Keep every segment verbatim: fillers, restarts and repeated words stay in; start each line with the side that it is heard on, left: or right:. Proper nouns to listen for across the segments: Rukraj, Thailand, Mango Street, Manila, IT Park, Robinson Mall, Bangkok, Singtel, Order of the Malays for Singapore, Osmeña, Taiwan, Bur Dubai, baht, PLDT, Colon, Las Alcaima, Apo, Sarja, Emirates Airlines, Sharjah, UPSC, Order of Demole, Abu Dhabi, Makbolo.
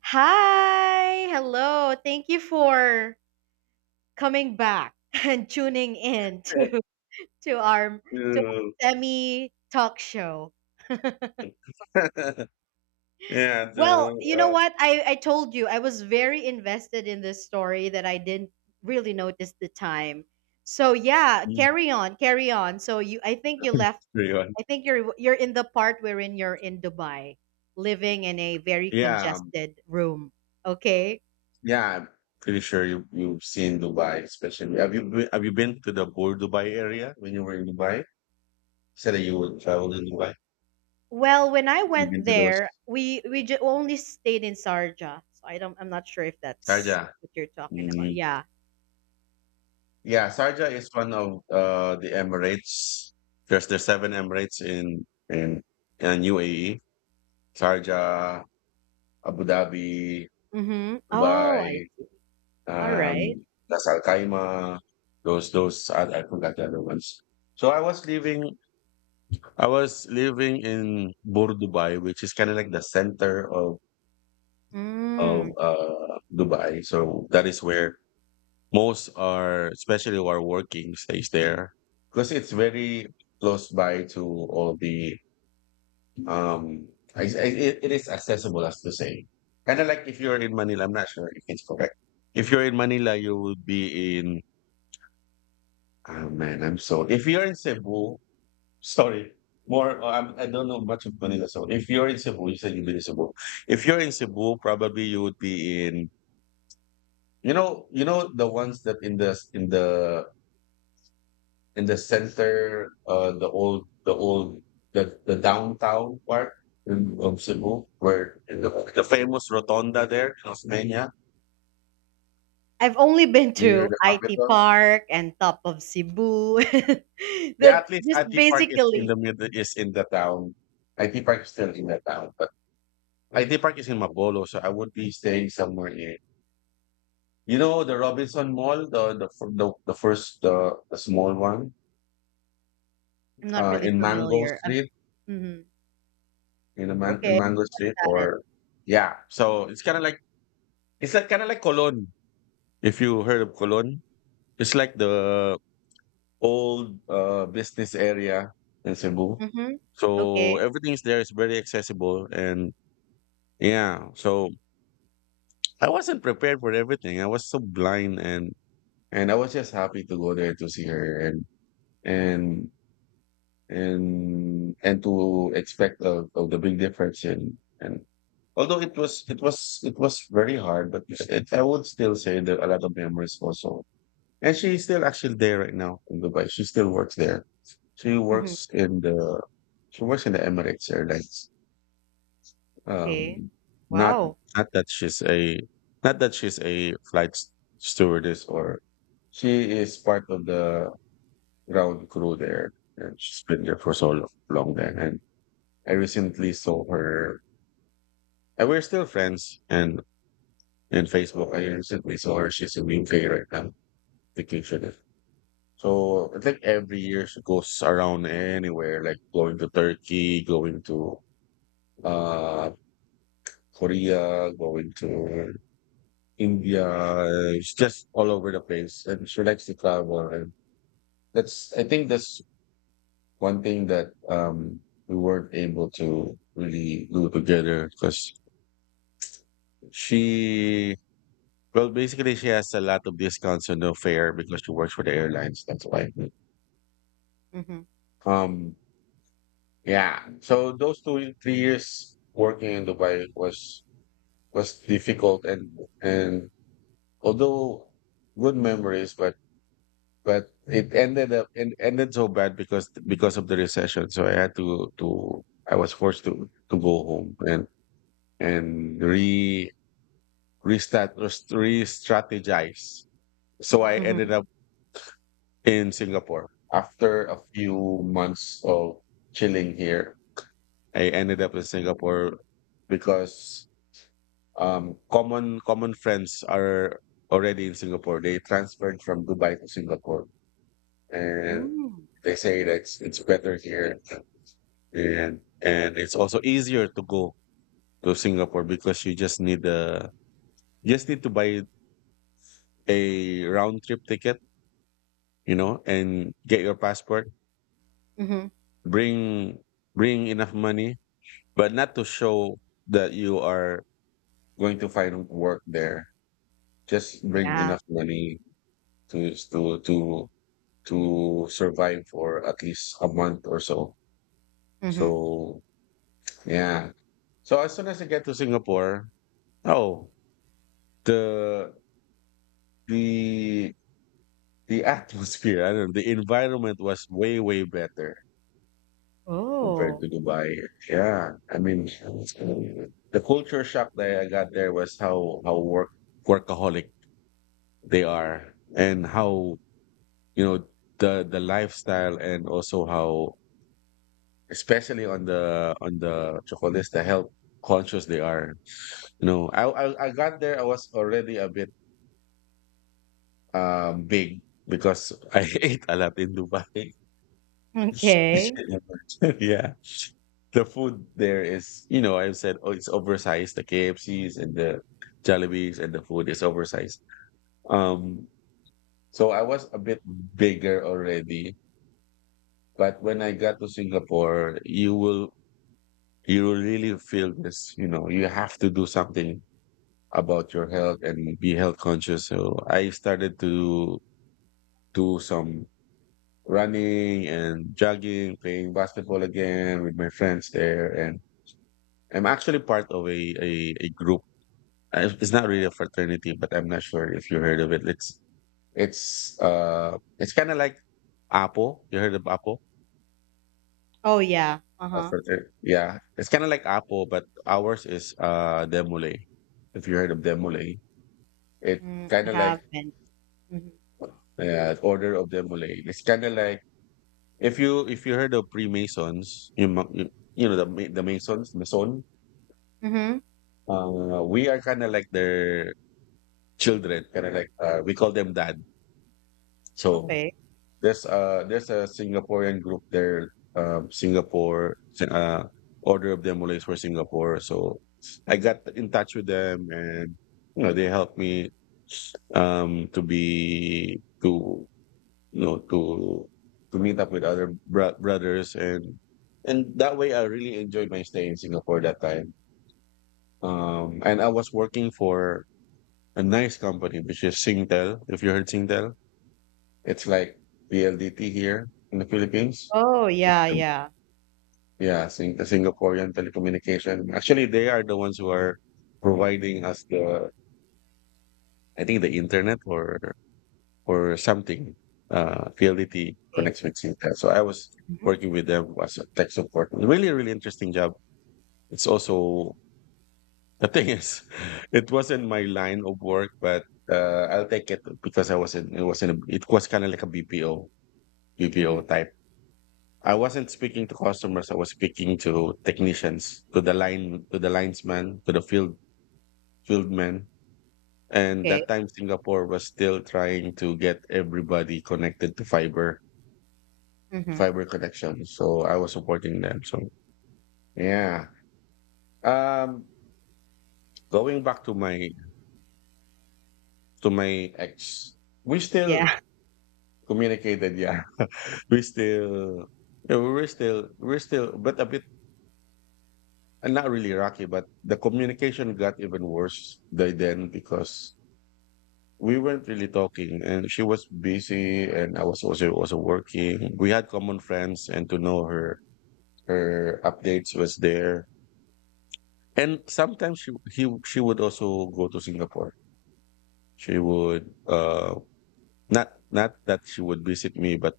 right: Hi, hello. Thank you for coming back and tuning in to, to our to
left: To
right: our semi talk show.
left: yeah
right: Well,
left: to
right: you know
left: uh,
right: what? I, I told you I was very invested in this story that I didn't really notice the time. So yeah,
left: mm,
right: carry on, carry on. So you I think you left
left: everyone.
right: I think you're you're in the part wherein you're in Dubai, living in a very
left: yeah um,
right: congested room. Okay?
left: yeah I'm pretty sure you, you've seen Dubai, especially. Have you been, have you been to the Bor Dubai area when you were in Dubai? Said that you would travel in Dubai.
right: Well, when I
left: You've been
right: went
left: to those,
right: there, we we ju- only stayed in Sarja, so I don't. I'm not sure if that's
left: Sharjah.
right: what you're talking
left: Mhm.
right: about. Yeah.
left: Yeah, Sharjah is one of uh, the Emirates. There's there's seven emirates in in in UAE: Sharjah, Abu Dhabi,
right: Mm-hmm. Oh, I
left: Dubai,
right: see. All right.
left: um, Las Alcaima. Those those I, I forgot the other ones. So I was living I was living in Bur Dubai, which is kind of like the center of of
right: Mm.
left: uh, Dubai. So that is where most are, especially who are working, stays there because it's very close by to all the. Um. I, I, it it is accessible, as to say. Kind of like, if you're in Manila, I'm not sure if it's correct. If you're in Manila, you would be in. Oh man, I'm so. If you're in Cebu, sorry, more. I'm, I don't know much of Manila. So if you're in Cebu, you said you've been in Cebu. If you're in Cebu, probably you would be in. You know, you know the ones that in the in the in the center, uh, the old the old, the the downtown part in- of Cebu, where the, the famous rotunda there in Osmeña
right: I've only been
left: near
right: to
left: the
right: I T
left: capital.
right: Park and top of Cebu.
left: Yeah,
right: That
left: at least
right: just
left: I T Park is in
right: basically.
left: the middle, is in the town. I T Park is still in the town, but I the park is in Makbolo, so I would be staying somewhere near. You know the Robinson Mall, the the fir- the, the first, the, the small one,
right: I'm not
left: uh,
right: really
left: in Mango
right: familiar. I've.
left: Street,
right: Mm-hmm.
left: in the man, in
right: Okay,
left: Mango Street,
right: got it.
left: or yeah. So it's kind of like it's like kind of like Colon. If you heard of Colon, it's like the old uh, business area in Cebu.
right: Mm-hmm.
left: So
right: Okay.
left: everything is there. It's very accessible. And yeah. So I wasn't prepared for everything. I was so blind. And And I was just happy to go there to see her, and and and and to expect of, of the big difference in. And although it was it was it was very hard, but it, I would still say that a lot of memories also. And she's still actually there right now in Dubai. She still works there. She works
right: Mm-hmm.
left: in the she works in the Emirates Airlines.
right: Okay.
left: Um, not
right: Wow.
left: not that she's a, not that she's a flight s- stewardess, or she is part of the ground crew there. And she's been there for so lo- long then. And I recently saw her. And we're still friends. And in Facebook, I recently saw her. She's in U K right now, vacationing. So I think every year she goes around anywhere, like going to Turkey, going to uh Korea, going to India. It's just all over the place. And she likes to travel. And that's, I think that's one thing that um we weren't able to really do together, because she well, basically she has a lot of discounts on the fare because she works for the airlines. That's why
right: Mm-hmm.
left: um yeah, so those two three years working in Dubai was was difficult. And and although good memories, but but it ended up and ended so bad because because of the recession. So I had to to i was forced to to go home and and re restat re-strategize. So I
right: Mm-hmm.
left: ended up in Singapore. After a few months of chilling here, I ended up in Singapore because um, common common friends are already in Singapore. They transferred from Dubai to Singapore, and
right: Mm.
left: they say that it's, it's better here, and and it's also easier to go to Singapore because you just need the, just need to buy a round trip ticket, you know, and get your passport.
right: Mm-hmm.
left: Bring bring enough money, but not to show that you are going to find work there. Just bring
right: Yeah.
left: enough money to to to to survive for at least a month or so.
right: Mm-hmm.
left: So yeah. So as soon as I get to Singapore, oh, the the the atmosphere, I don't know, the environment was way, way better compared
right: Oh.
left: to Dubai. Yeah, I mean, the culture shock that I got there was how how work workaholic they are, and how, you know the the lifestyle, and also how, especially on the on the chocolates, the health conscious they are. You know, I I, I got there, I was already a bit um big because I ate a lot in Dubai.
right: Okay.
left: yeah. The food there is, you know, I have said, oh, it's oversized. The K F Cs and the Jollibees and the food is oversized. Um, so I was a bit bigger already, but when I got to Singapore, you will you will really feel this. You know, you have to do something about your health and be health conscious. So I started to do some running and jogging, playing basketball again with my friends there, and I'm actually part of a a, a group. I, it's not really a fraternity, but I'm not sure if you heard of it. It's it's uh it's kind of like Apo. You heard of Apo?
right: Oh yeah.
left: A
right: Uh-huh.
left: frater- yeah, it's kind of like Apo, but ours is uh Demole. If you heard of Demole, it
right: Mm,
left: kind
right: I
left: of like,
right: have been. Mm-hmm.
left: uh, Order of Demole. It's kind of like, if you if you heard of Freemasons, you ma- you, you know the Ma- the Masons, Mason.
right: Mm-hmm.
left: Uh, we are kind of like their children, kind of like, uh, we call them dad. So
right: Okay.
left: There's a there's a Singaporean group there, um, Singapore, Sing- uh, Order of the Malays for Singapore. So I got in touch with them, and you know they helped me, um to be to you know to to meet up with other bro- brothers, and and that way I really enjoyed my stay in Singapore that time. Um, and I was working for a nice company, which is Singtel. If you heard Singtel. It's like P L D T here in the Philippines.
right: Oh
left: It's
right: yeah,
left: the,
right: yeah.
left: yeah, Sing- the Singaporean telecommunication. Actually, they are the ones who are providing us the, I think the internet or or something. Uh, P L D T
right: Okay.
left: connects with Singtel. So I was
right: Mm-hmm.
left: working with them as a tech support. Really, really interesting job. It's also the thing is, it wasn't my line of work, but uh, I'll take it because I was in it was in a, it was kind of like a B P O
right: Mm-hmm.
left: B P O type. I wasn't speaking to customers. I was speaking to technicians, to the line, to the linesman, to the field field men. And
right: Okay.
left: that time, Singapore was still trying to get everybody connected to fiber
right: Mm-hmm.
left: fiber connection. So I was supporting them. So yeah. Um, Going back to my to my ex, we still
right: Yeah.
left: communicated. Yeah, we still. Yeah, we were still, we we're still, but a bit, and not really rocky. But the communication got even worse by then because we weren't really talking, and she was busy and I was also also working. We had common friends, and to know her her updates was there. And sometimes she he she would also go to Singapore. She would uh not not that she would visit me, but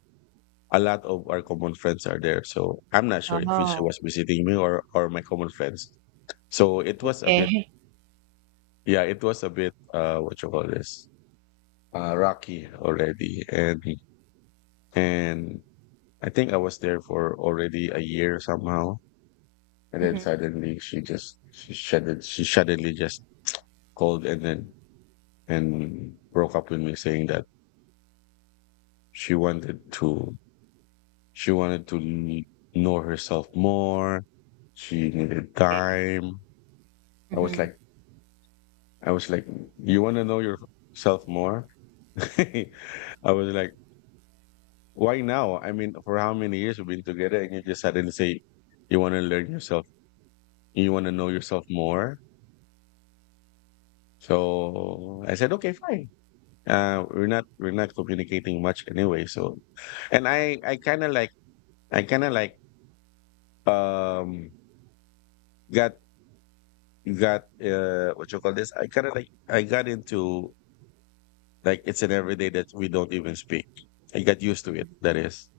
left: a lot of our common friends are there. So I'm not sure if she
right: Oh.
left: was visiting me or or my common friends. So it was a bit.
right: Okay.
left: Yeah, it was a bit, uh what you call this, uh rocky already, and and I think I was there for already a year somehow, and then
right: Mm-hmm.
left: suddenly she just she shuddered, she suddenly just called and then and broke up with me, saying that she wanted to she wanted to kn- know herself more. She needed
right: Okay.
left: time. I was
right: Mm-hmm.
left: like I was like, you want to know yourself more? I was like, why now? I mean, for how many years we've been together, and you just suddenly say you want to learn yourself, you want to know yourself more. So I said, okay, fine. Uh, we're not we're not communicating much anyway. So, and I I kind of like I kind of like, um got got, uh what you call this? I kind of like I got into like, it's an everyday that we don't even speak. I got used to it. That is,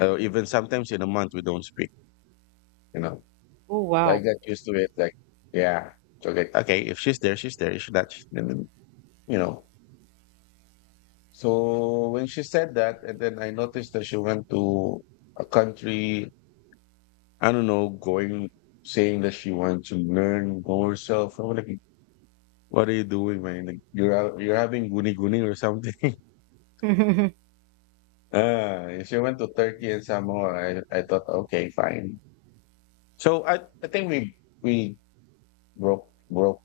left: uh, even sometimes in a month we don't speak. You know.
right: Oh
left: I
right: wow.
left: got used to it. Like, yeah, so like, okay, if she's there, she's there. If she's not, she's- then, then, you know. So when she said that, and then I noticed that she went to a country, I don't know, going, saying that she wanted to learn, know herself. I'm like, what are you doing, man? Like, you're out, you're having guni guni or something. ah, and she went to Turkey and Samoa. I, I thought, okay, fine. So I, I think we we broke broke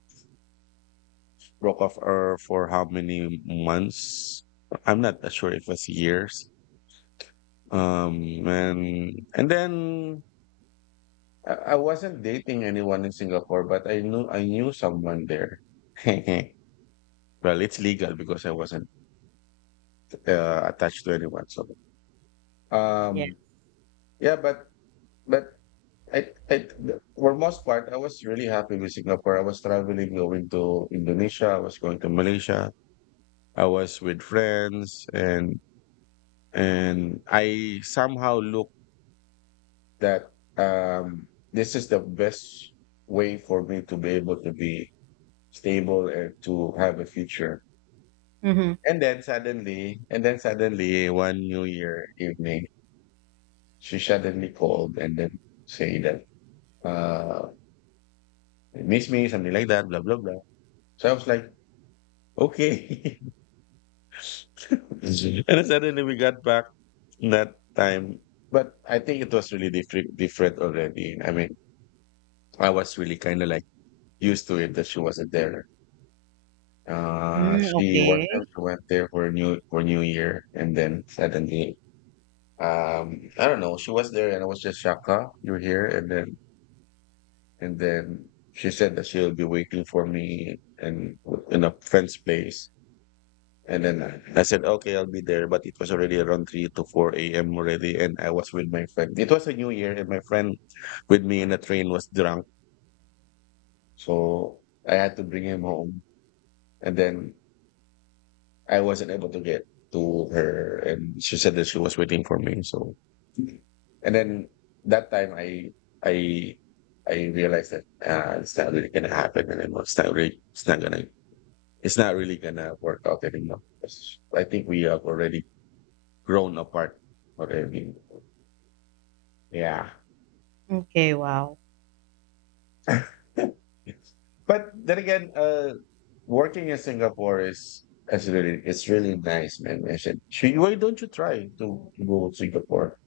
left: broke off her for how many months? I'm not that sure if it was years. Um, and and then I, I wasn't dating anyone in Singapore, but I knew I knew someone there. Well, it's legal because I wasn't uh, attached to anyone. So,
right: Yeah.
left: um, yeah, but but I, I for most part, I was really happy with Singapore. I was traveling, going to Indonesia. I was going to Malaysia. I was with friends, and and I somehow look that um, this is the best way for me to be able to be stable and to have a future.
right: Mm-hmm.
left: And then suddenly, and then suddenly, one New Year evening, she suddenly called and then say that uh, miss me, something like that, blah blah blah. So I was like, okay. And then suddenly we got back that time, but I think it was really different, different already. I mean, I was really kind of like used to it that she wasn't there. Uh,
right: Mm,
left: she one
right: okay.
left: time she went there for new for New Year, and then suddenly, um, I don't know. She was there, and I was just shocked. Huh? You're here, and then and then she said that she'll be waiting for me and in a friend's place. And then I I said, okay, I'll be there. But it was already around three to four a m already. And I was with my friend. It was a new year, and my friend with me in the train was drunk. So I had to bring him home. And then I wasn't able to get to her, and she said that she was waiting for me. So, and then that time I I I realized that uh, it's not really gonna happen, and then it's not really it's not gonna it's not really gonna work out anymore. 'Cause I think we have already grown apart already. Yeah.
right: Okay. Wow.
left: But then again, uh, working in Singapore is is really it's really nice, man. I said, "Should- why don't you try to, to go to Singapore?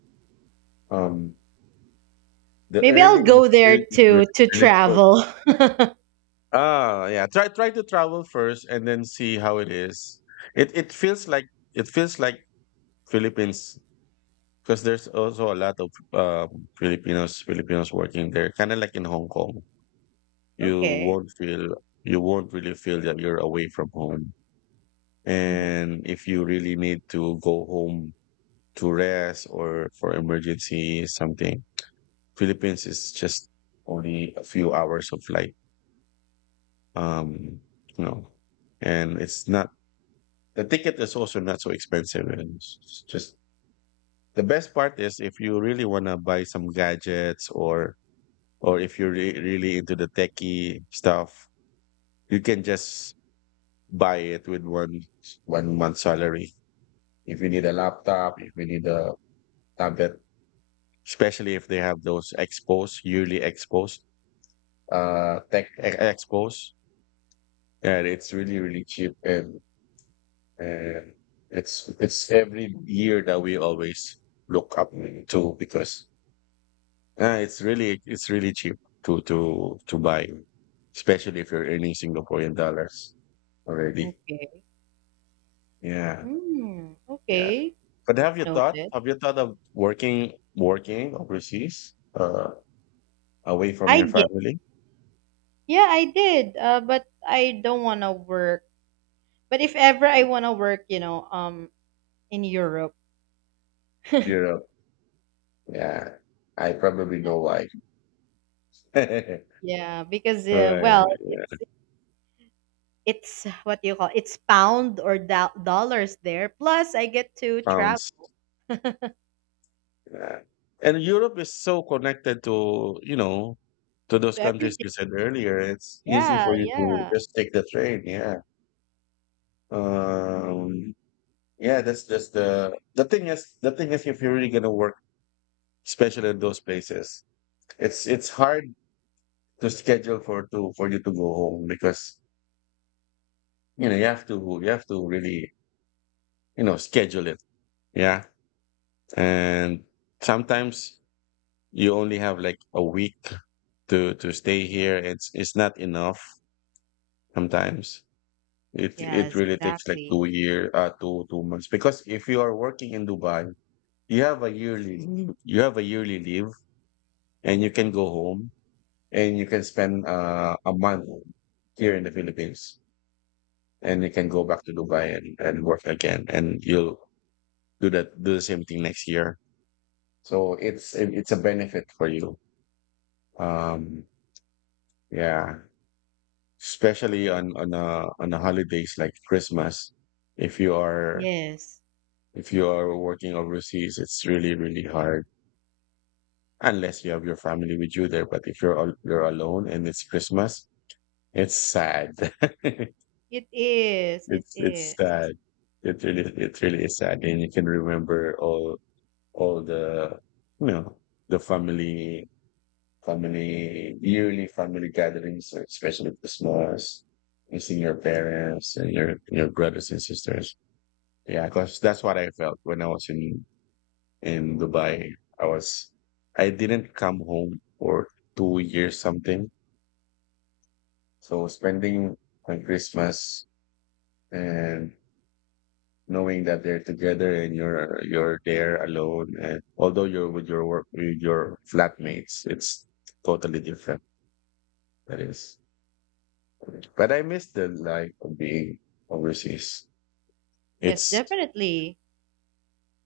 left: Um, the
right: Maybe I'll
left: earning is
right: go there
left: still re-
right: to to
left: really good."
right: travel.
left: Ah, yeah. Try try to travel first and then see how it is. It it feels like it feels like Philippines because there's also a lot of um, Filipinos Filipinos working there, kind of like in Hong Kong. You
right: Okay.
left: won't feel you won't really feel that you're away from home.
right: Mm-hmm.
left: And if you really need to go home to rest or for emergency something, Philippines is just only a few hours of flight. Um, you know, and it's not the ticket is also not so expensive. And it's just the best part is if you really want to buy some gadgets or or if you're re- really into the techie stuff, you can just buy it with one one month salary. If you need a laptop, if you need a tablet, especially if they have those expos yearly expos, uh, tech e- expos, and it's really really cheap and And it's it's every year that we always look up to because uh, it's really it's really cheap to to to buy, especially if you're earning Singaporean dollars already.
right: Okay.
left: Yeah,
right: Mm,
left: yeah.
right: okay.
left: But have
right: That's
left: you thought
right: noted.
left: have you thought of working working overseas, uh, away from
right: I
left: your family?
right: Yeah, I did. Uh, but I don't want to work. But if ever I want to work, you know, um, in Europe,
left: Europe. Yeah, I probably know why. Right.
right: yeah, because uh, well,
left: Yeah.
right: it's it's what do you call, it's pound or do- dollars there. Plus, I get to
left: Pounds.
right: travel
left: Yeah. And Europe is so connected to, you know, to those
right: to
left: countries
right: everything.
left: you said earlier. It's easy
right: Yeah,
left: for you to
right: yeah,
left: just take the train. Yeah. Um, yeah, that's just the the thing is the thing is if you're really gonna work, especially in those places, it's it's hard to schedule for to for you to go home because you know you have to you have to really, you know, schedule it. Yeah. And sometimes you only have like a week to to stay here. It's it's not enough. Sometimes it it
right: yes,
left: really takes like
right: exactly.
left: two year uh two two months because if you are working in Dubai, you have a yearly leave. You have a yearly leave and you can go home and you can spend uh, a month here in the Philippines and you can go back to Dubai and, and work again and you'll do that do the same thing next year. So it's it- it's a benefit for you. Um yeah. Especially on on a on a holidays like Christmas, if you are
right: Yes,
left: if you are working overseas, it's really, really hard unless you have your family with you there. But if you're al- you're alone and it's Christmas, it's sad.
right: it is. It
left: It's it's
right: is.
left: sad. It really it really is sad, and you can remember all all the you know, the family family yearly family gatherings, especially Christmas, missing your parents and your your brothers and sisters. Yeah, because that's what I felt when I was in in Dubai. I was I didn't come home for two years something. So spending on Christmas and knowing that they're together and you're you're there alone and although you're with your work with your flatmates, it's totally different. That is. But I miss the life of being overseas.
right: Yes,
left: It's
right: definitely.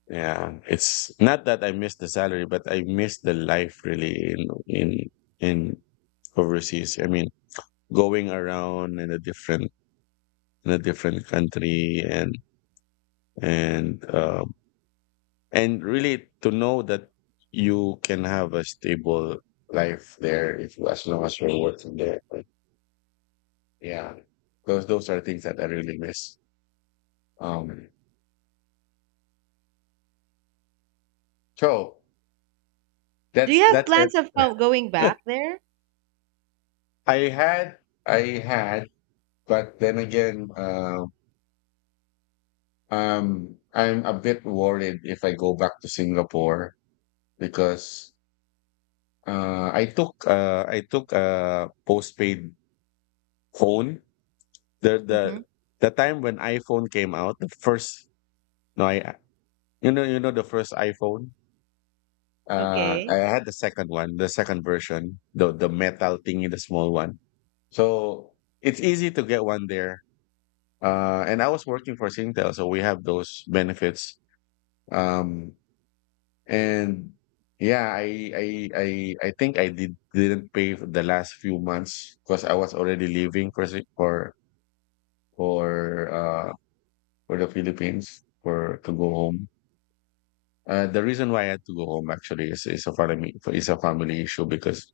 left: yeah, it's not that I miss the salary, but I miss the life really in in in overseas. I mean going around in a different in a different country and and um, and really to know that you can have a stable life there if you as long as you're working there. But yeah, those those are things that I really miss. Um, so
right: Do you
left: that's
right: have
left: that's
right: plans
left: it.
right: of uh, going back there?
left: I had, I had, but then again, uh, um, I'm a bit worried if I go back to Singapore because Uh, I took uh, I took a postpaid phone. The the
right: Mm-hmm.
left: the time when iPhone came out, the first no, I you know, you know the first iPhone. Uh, I
right: Okay.
left: had the second one, the second version, the the metal thingy, the small one. So it's easy to get one there. Uh, and I was working for Singtel, so we have those benefits. Um, And Yeah, I I I I think I did didn't pay for the last few months because I was already leaving for Sing- for for uh for the Philippines for to go home. Uh, the reason why I had to go home actually is is a family is a family issue because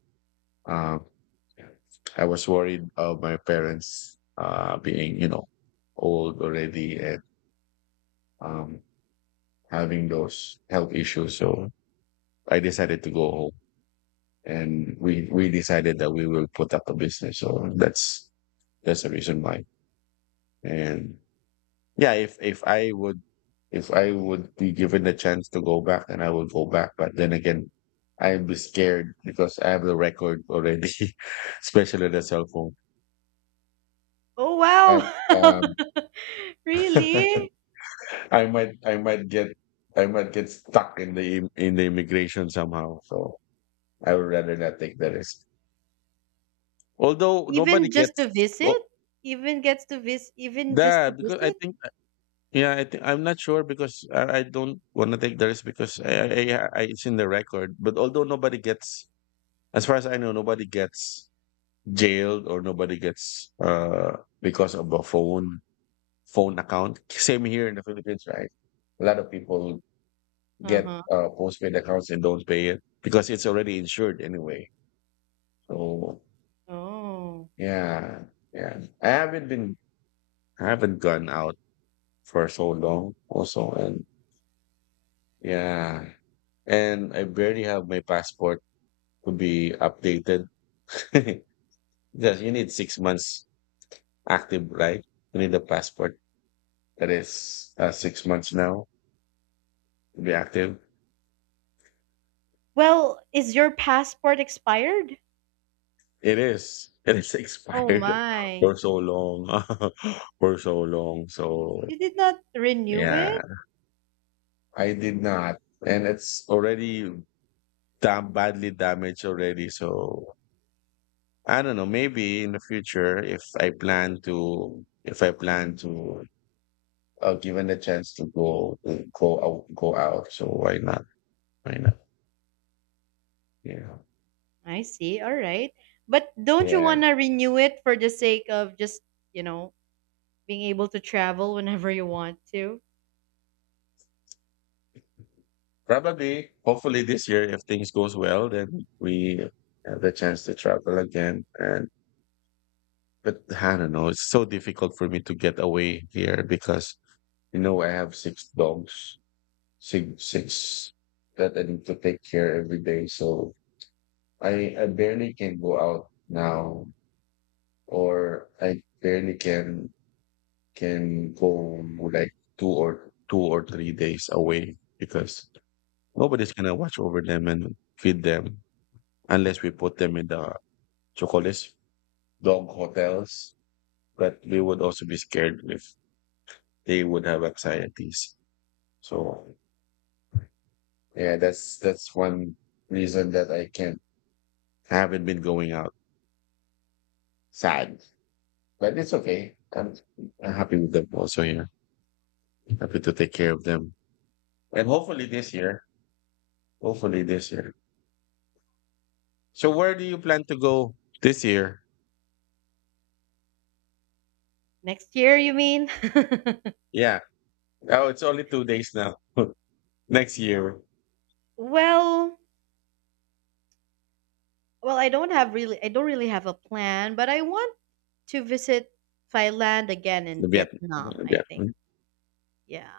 left: um I was worried of my parents uh being, you know, old already and um having those health issues, so I decided to go home. And we we decided that we will put up a business, so that's that's the reason why. And yeah, if if I would if i would be given the chance to go back, then I would go back. But then again, I'd be scared because I have the record already. Especially the cell phone.
right: Oh
left: But
right: wow!
left: um
right: Really?
left: i might i might get I might get stuck in the im- in the immigration somehow, so I would rather not take the risk. Although nobody
right: Even just to
left: gets
right: visit?
left: oh,
right: Even gets to visit. Even just
left: yeah,
right: to
left: because I
right: visit?
left: think yeah, I think I'm not sure because I, I don't want to take the risk because I, I, I I- it's in the record. But although nobody gets, as far as I know, nobody gets jailed or nobody gets uh because of a phone phone account. Same here in the Philippines, right? A lot of people get
right: Uh-huh.
left: uh postpaid accounts and don't pay it because it's already insured anyway. So
right: Oh.
left: yeah, yeah. I haven't been, I haven't gone out for so long also, and yeah. And I barely have my passport to be updated. Because you need six months active, right? You need a passport that is uh, six months now to be active.
right: Well, is your passport expired?
left: It is. It is
right: Oh
left: expired
right: my.
left: for so long, for so long. So
right: You did not renew
left: yeah,
right: it?
left: I did not, and it's already damn badly damaged already. So I don't know. Maybe in the future, if I plan to, if I plan to, uh, given the chance to go to go out, go out. So why not? Why not? Yeah,
right: I see. All right. But don't you
left: yeah.
right: want to renew it for the sake of just, you know, being able to travel whenever you want to?
left: Probably, hopefully this year, if things goes well, then we have the chance to travel again. And but I don't know. It's so difficult for me to get away here because you know I have six dogs, six six that I need to take care every day. So I I barely can go out now, or I barely can can go like two or two or three days away because nobody's gonna watch over them and feed them unless we put them in the chocolate dog hotels. But we would also be scared if they would have anxieties. So yeah, that's that's one reason that I can't haven't been going out. Sad. But it's okay. I'm, I'm happy with them also here. Happy to take care of them. And hopefully this year, hopefully this year, so where do you plan to go this year?
right: Next year, you mean?
left: Yeah. Oh, it's only two days now. Next year,
right: Well, Well, I don't have really I don't really have a plan, but I want to visit Thailand again
left: the
right: and
left: Vietnam.
right: Vietnam, I think.
left: Vietnam.
right: Yeah.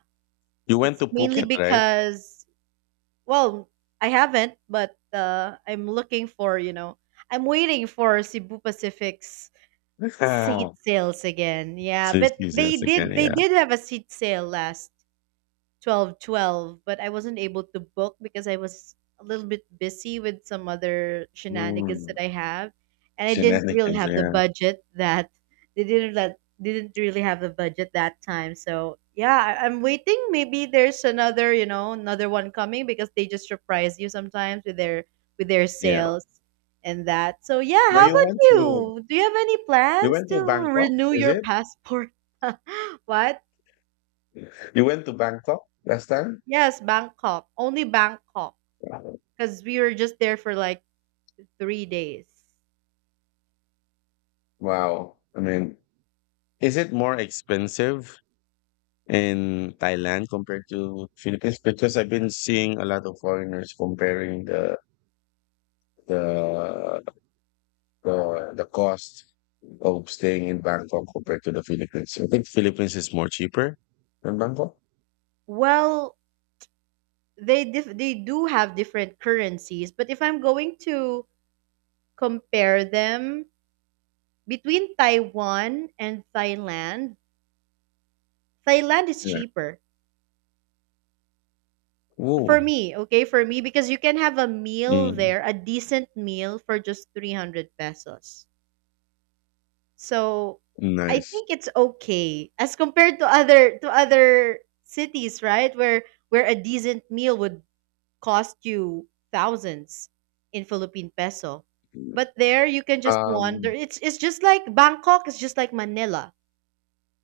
left: You went
right: It's
left: to
right: mainly
left: Phuket, right?
right: because, well, I haven't, but uh, I'm looking for, you know, I'm waiting for Cebu Pacific's seat
left: Oh,
right: sales again. Yeah,
left: she's
right: but they
left: Jesus again.
right: did they
left: Yeah.
right: did have a seat sale last Twelve, twelve. But I wasn't able to book because I was a little bit busy with some other shenanigans that
left: Mm.
right: I have, and I didn't really
left: Shenanigans.
right: have the
left: Yeah.
right: budget that they didn't that didn't really have the budget that time. So yeah, I, i'm waiting. Maybe there's another you know another one coming because they just surprise you sometimes with their with their
left: Yeah.
right: sales and that. So yeah,
left: But
right: how
left: you
right: about
left: went to
right: you, do you have any
left: you
right: plans
left: went
right: to
left: to Bangkok,
right: renew
left: is
right: your
left: it?
right: passport? What?
left: You went to Bangkok last time?
right: Yes, Bangkok. Only Bangkok because we were just there for like three days.
left: Wow. I mean, is it more expensive in Thailand compared to Philippines? Because I've been seeing a lot of foreigners comparing the the the the cost of staying in Bangkok compared to the Philippines. I think Philippines is more cheaper than Bangkok.
right: Well, they dif- they do have different currencies, but if I'm going to compare them between Taiwan and Thailand, Thailand is
left: Yeah.
right: cheaper for
left: Ooh,
right: me, okay? For me, because you can have a meal
left: mm,
right: there, a decent meal for just three hundred pesos. So I
left: nice.
right: think it's okay as compared to other to other cities, right? Where where a decent meal would cost you thousands in Philippine peso. But there you can just
left: Um,
right: wander. It's it's just like Bangkok, it's just like Manila.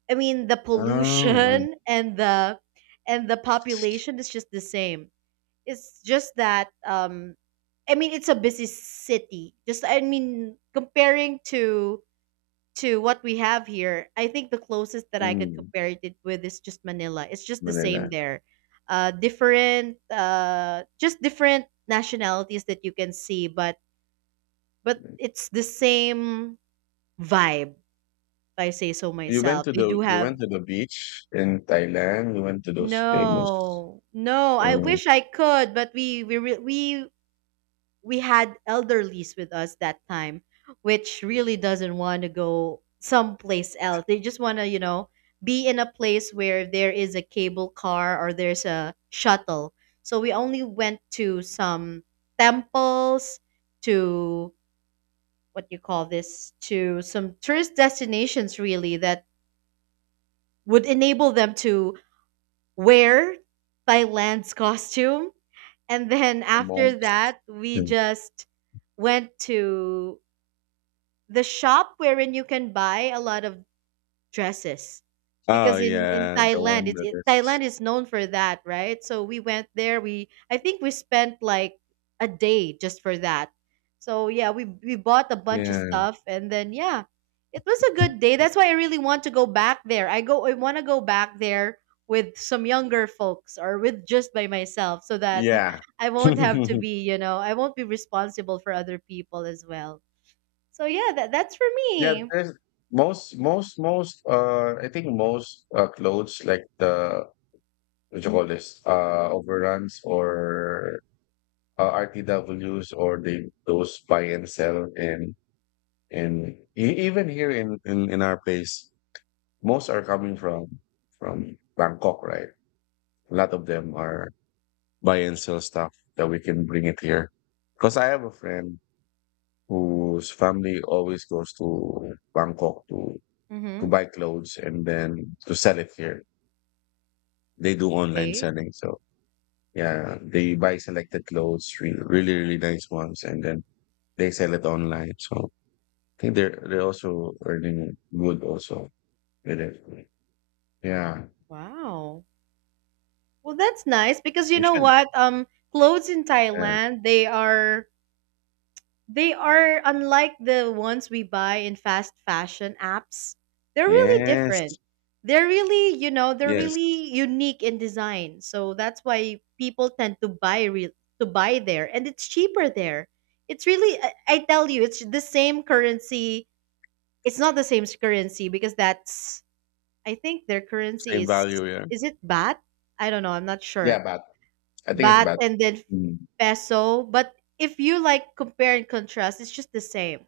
right: I mean the
left: oh,
right: pollution and the and the population is just the same. It's just that um I mean it's a busy city. Just, I mean, comparing to to what we have here, I think the closest that I could
left: mm,
right: compare it with is just Manila. It's just the same
left: Manila.
right: there. Uh, different, uh, just different nationalities that you can see, but but it's the same vibe. If I say so
left: You went
right: myself.
left: to
right: They
left: the
right: do
left: you
right: have
left: went to the beach in Thailand. You went to those famous
right: no, no. I
left: uh,
right: wish I could, but we we re- we we had elderlies with us that time, which really doesn't want to go someplace else. They just want to, you know, be in a place where there is a cable car or there's a shuttle. So we only went to some temples, to what you call this, to some tourist destinations really that would enable them to wear Thailand's costume. And then after
left: monks.
right: that, we
left: Mm.
right: just went to the shop wherein you can buy a lot of dresses
left: Oh
right: because in in
left: yeah, the
right: Thailand
left: one
right: it's
left: that
right: it,
left: is
right: Thailand is known for that, right? So we went there. We I think we spent like a day just for that. So yeah, we we bought a bunch of
left: yeah,
right: stuff, and then yeah, it was a good day. That's why I really want to go back there. I go I want to go back there with some younger folks or with just by myself, so that
left: yeah.
right: I won't have to be, you know I won't be responsible for other people as well. So yeah, that that's for
left: Yeah,
right: me.
left: there's most most most uh I think most uh clothes like the what you call this uh overruns or uh, R T Ws or they those buy and sell in in e- even here in, in in our place most are coming from from Bangkok, right? A lot of them are buy and sell stuff that we can bring it here because I have a friend whose family always goes to Bangkok to to
right: Mm-hmm.
left: buy clothes and then to sell it here. They do online
right: Okay.
left: selling. So yeah, they buy selected clothes, re- really, really nice ones, and then they sell it online. So I think they're they're also earning good also with it. Yeah.
right: Wow. Well, that's nice because you
left: We
right: know
left: should.
right: what? Um, clothes in
left: Uh,
right: Thailand, they are they are unlike the ones we buy in fast fashion apps. They're really different.
left: yes.
right: They're really, you know, they're
left: Yes.
right: really unique in design. So that's why people tend to buy re- to buy there, and it's cheaper there. It's really I, I tell you, it's the same currency. It's not the same currency because that's, I think, their currency
left: Same
right: is
left: value, yeah.
right: is it baht? I don't know. I'm not
left: Yeah,
right: sure.
left: but I think it's
right: Baht
left: bad.
right: and then
left: Mm.
right: peso, but if you like compare and contrast, it's just the same.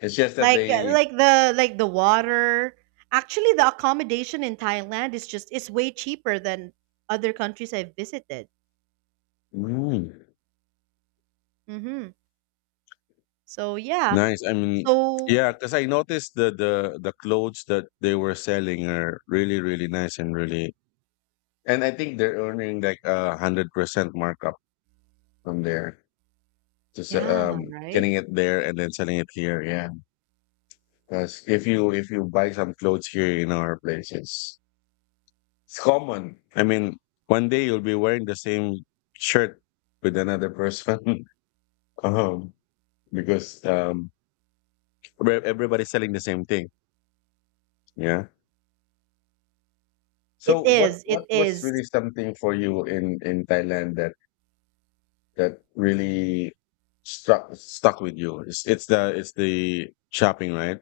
left: It's just that
right: Like uh,
left: they
right: like the like the water. Actually, the accommodation in Thailand is just it's way cheaper than other countries I've visited.
left: Mm.
right: Mm-hmm. So yeah.
left: Nice. I mean,
right: So
left: yeah, because I noticed the the the clothes that they were selling are really really nice and really, and I think they're earning like a hundred percent markup from there. Just
right: yeah,
left: um,
right: right.
left: getting it there and then selling it here. Yeah, because if you if you buy some clothes here in our place, it's it's common. I mean, one day you'll be wearing the same shirt with another person, um, because um, everybody's selling the same thing. Yeah. So
right: It
left: what
right: is. It
left: what was
right: is.
left: really something for you in in Thailand that that really struck stuck with you? It's it's the it's the shopping, right?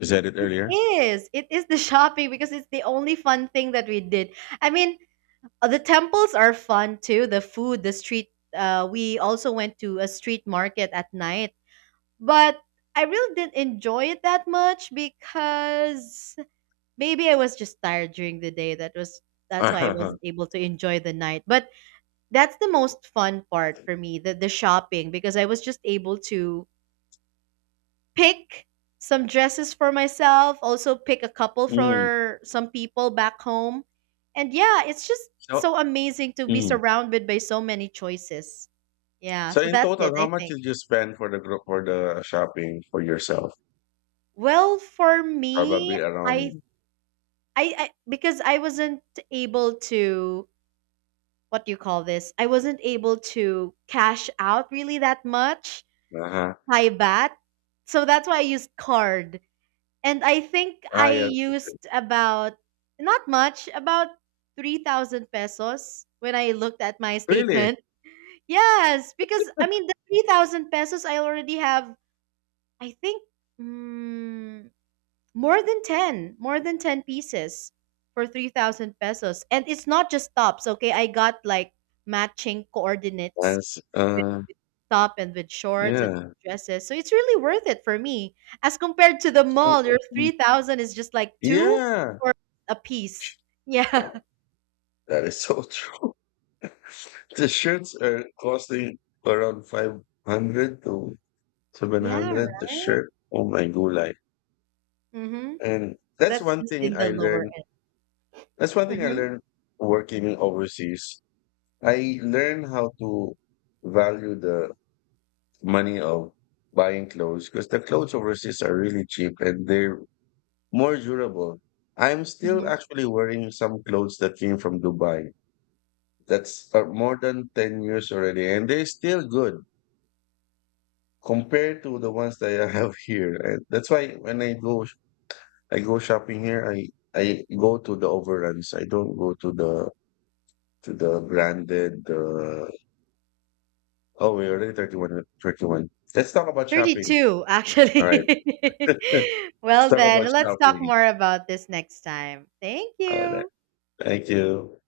left: You said it
right: It
left: earlier.
right: is. It is the shopping because it's the only fun thing that we did. I mean, Uh, the temples are fun too. The food, the street. Uh, we also went to a street market at night, but I really didn't enjoy it that much because maybe I was just tired during the day. That was that's why I wasn't able to enjoy the night. But that's the most fun part for me, the the shopping, because I was just able to pick some dresses for myself, also pick a couple
left: Mm.
right: for some people back home. And yeah, it's just
left: So
right: so amazing to be
left: mm.
right: surrounded by so many choices. Yeah,
left: So
right: so
left: in
right: that's it,
left: total, how
right: I
left: much
right: think.
left: did you spend for the group for the shopping for yourself?
right: Well, for
left: Probably
right: me, I
left: around
right: I, I because I wasn't able to, what do you call this? I wasn't able to cash out really that much.
left: uh-huh.
right: Buy bat. So that's why I used card. And I think
left: Ah
right: I
left: yeah.
right: used about not much, about three thousand pesos when I looked at my
left: Really?
right: statement. Yes, because I mean, the three thousand pesos I already have, I think, mm, more than ten, more than ten pieces for three thousand pesos. And it's not just tops, okay? I got like matching coordinates
left: That's uh,
right: top and with shorts and
left: yeah.
right: dresses. So it's really worth it for me. As compared to the
left: So,
right: mall, your
left: hmm.
right: three thousand is just like two
left: Yeah.
right: or a piece. Yeah.
left: That is so true. The shirts are costing around five hundred to
right: Yeah,
left: seven hundred the
right: right?
left: shirt. Oh my god!
right: Mm-hmm.
left: And
right: And
left: that's
right: that's
left: one
right: just
left: thing
right: in the
left: I
right: lower
left: learned. That's one thing I
right: end.
left: learned working overseas. I learned how to value the money of buying clothes because the clothes overseas are really cheap and they're more durable. I'm
right: hmm
left: still
right: hmm
left: actually wearing some clothes that came from Dubai. That's uh, more than ten years already and they're still good, compared to the ones that I have here. And that's why when I go I go shopping here, I I go to the overruns. I don't go to the to the branded. Uh, oh, we already thirty-one, thirty-one. Let's talk about shopping.
right: thirty-two,
left: All right.
right: actually.
left: Let's
right: Well,
left: talk about
right: then, let's talk
left: shopping.
right: more about this next time. Thank
left: All right.
right: you.
left: Thank you.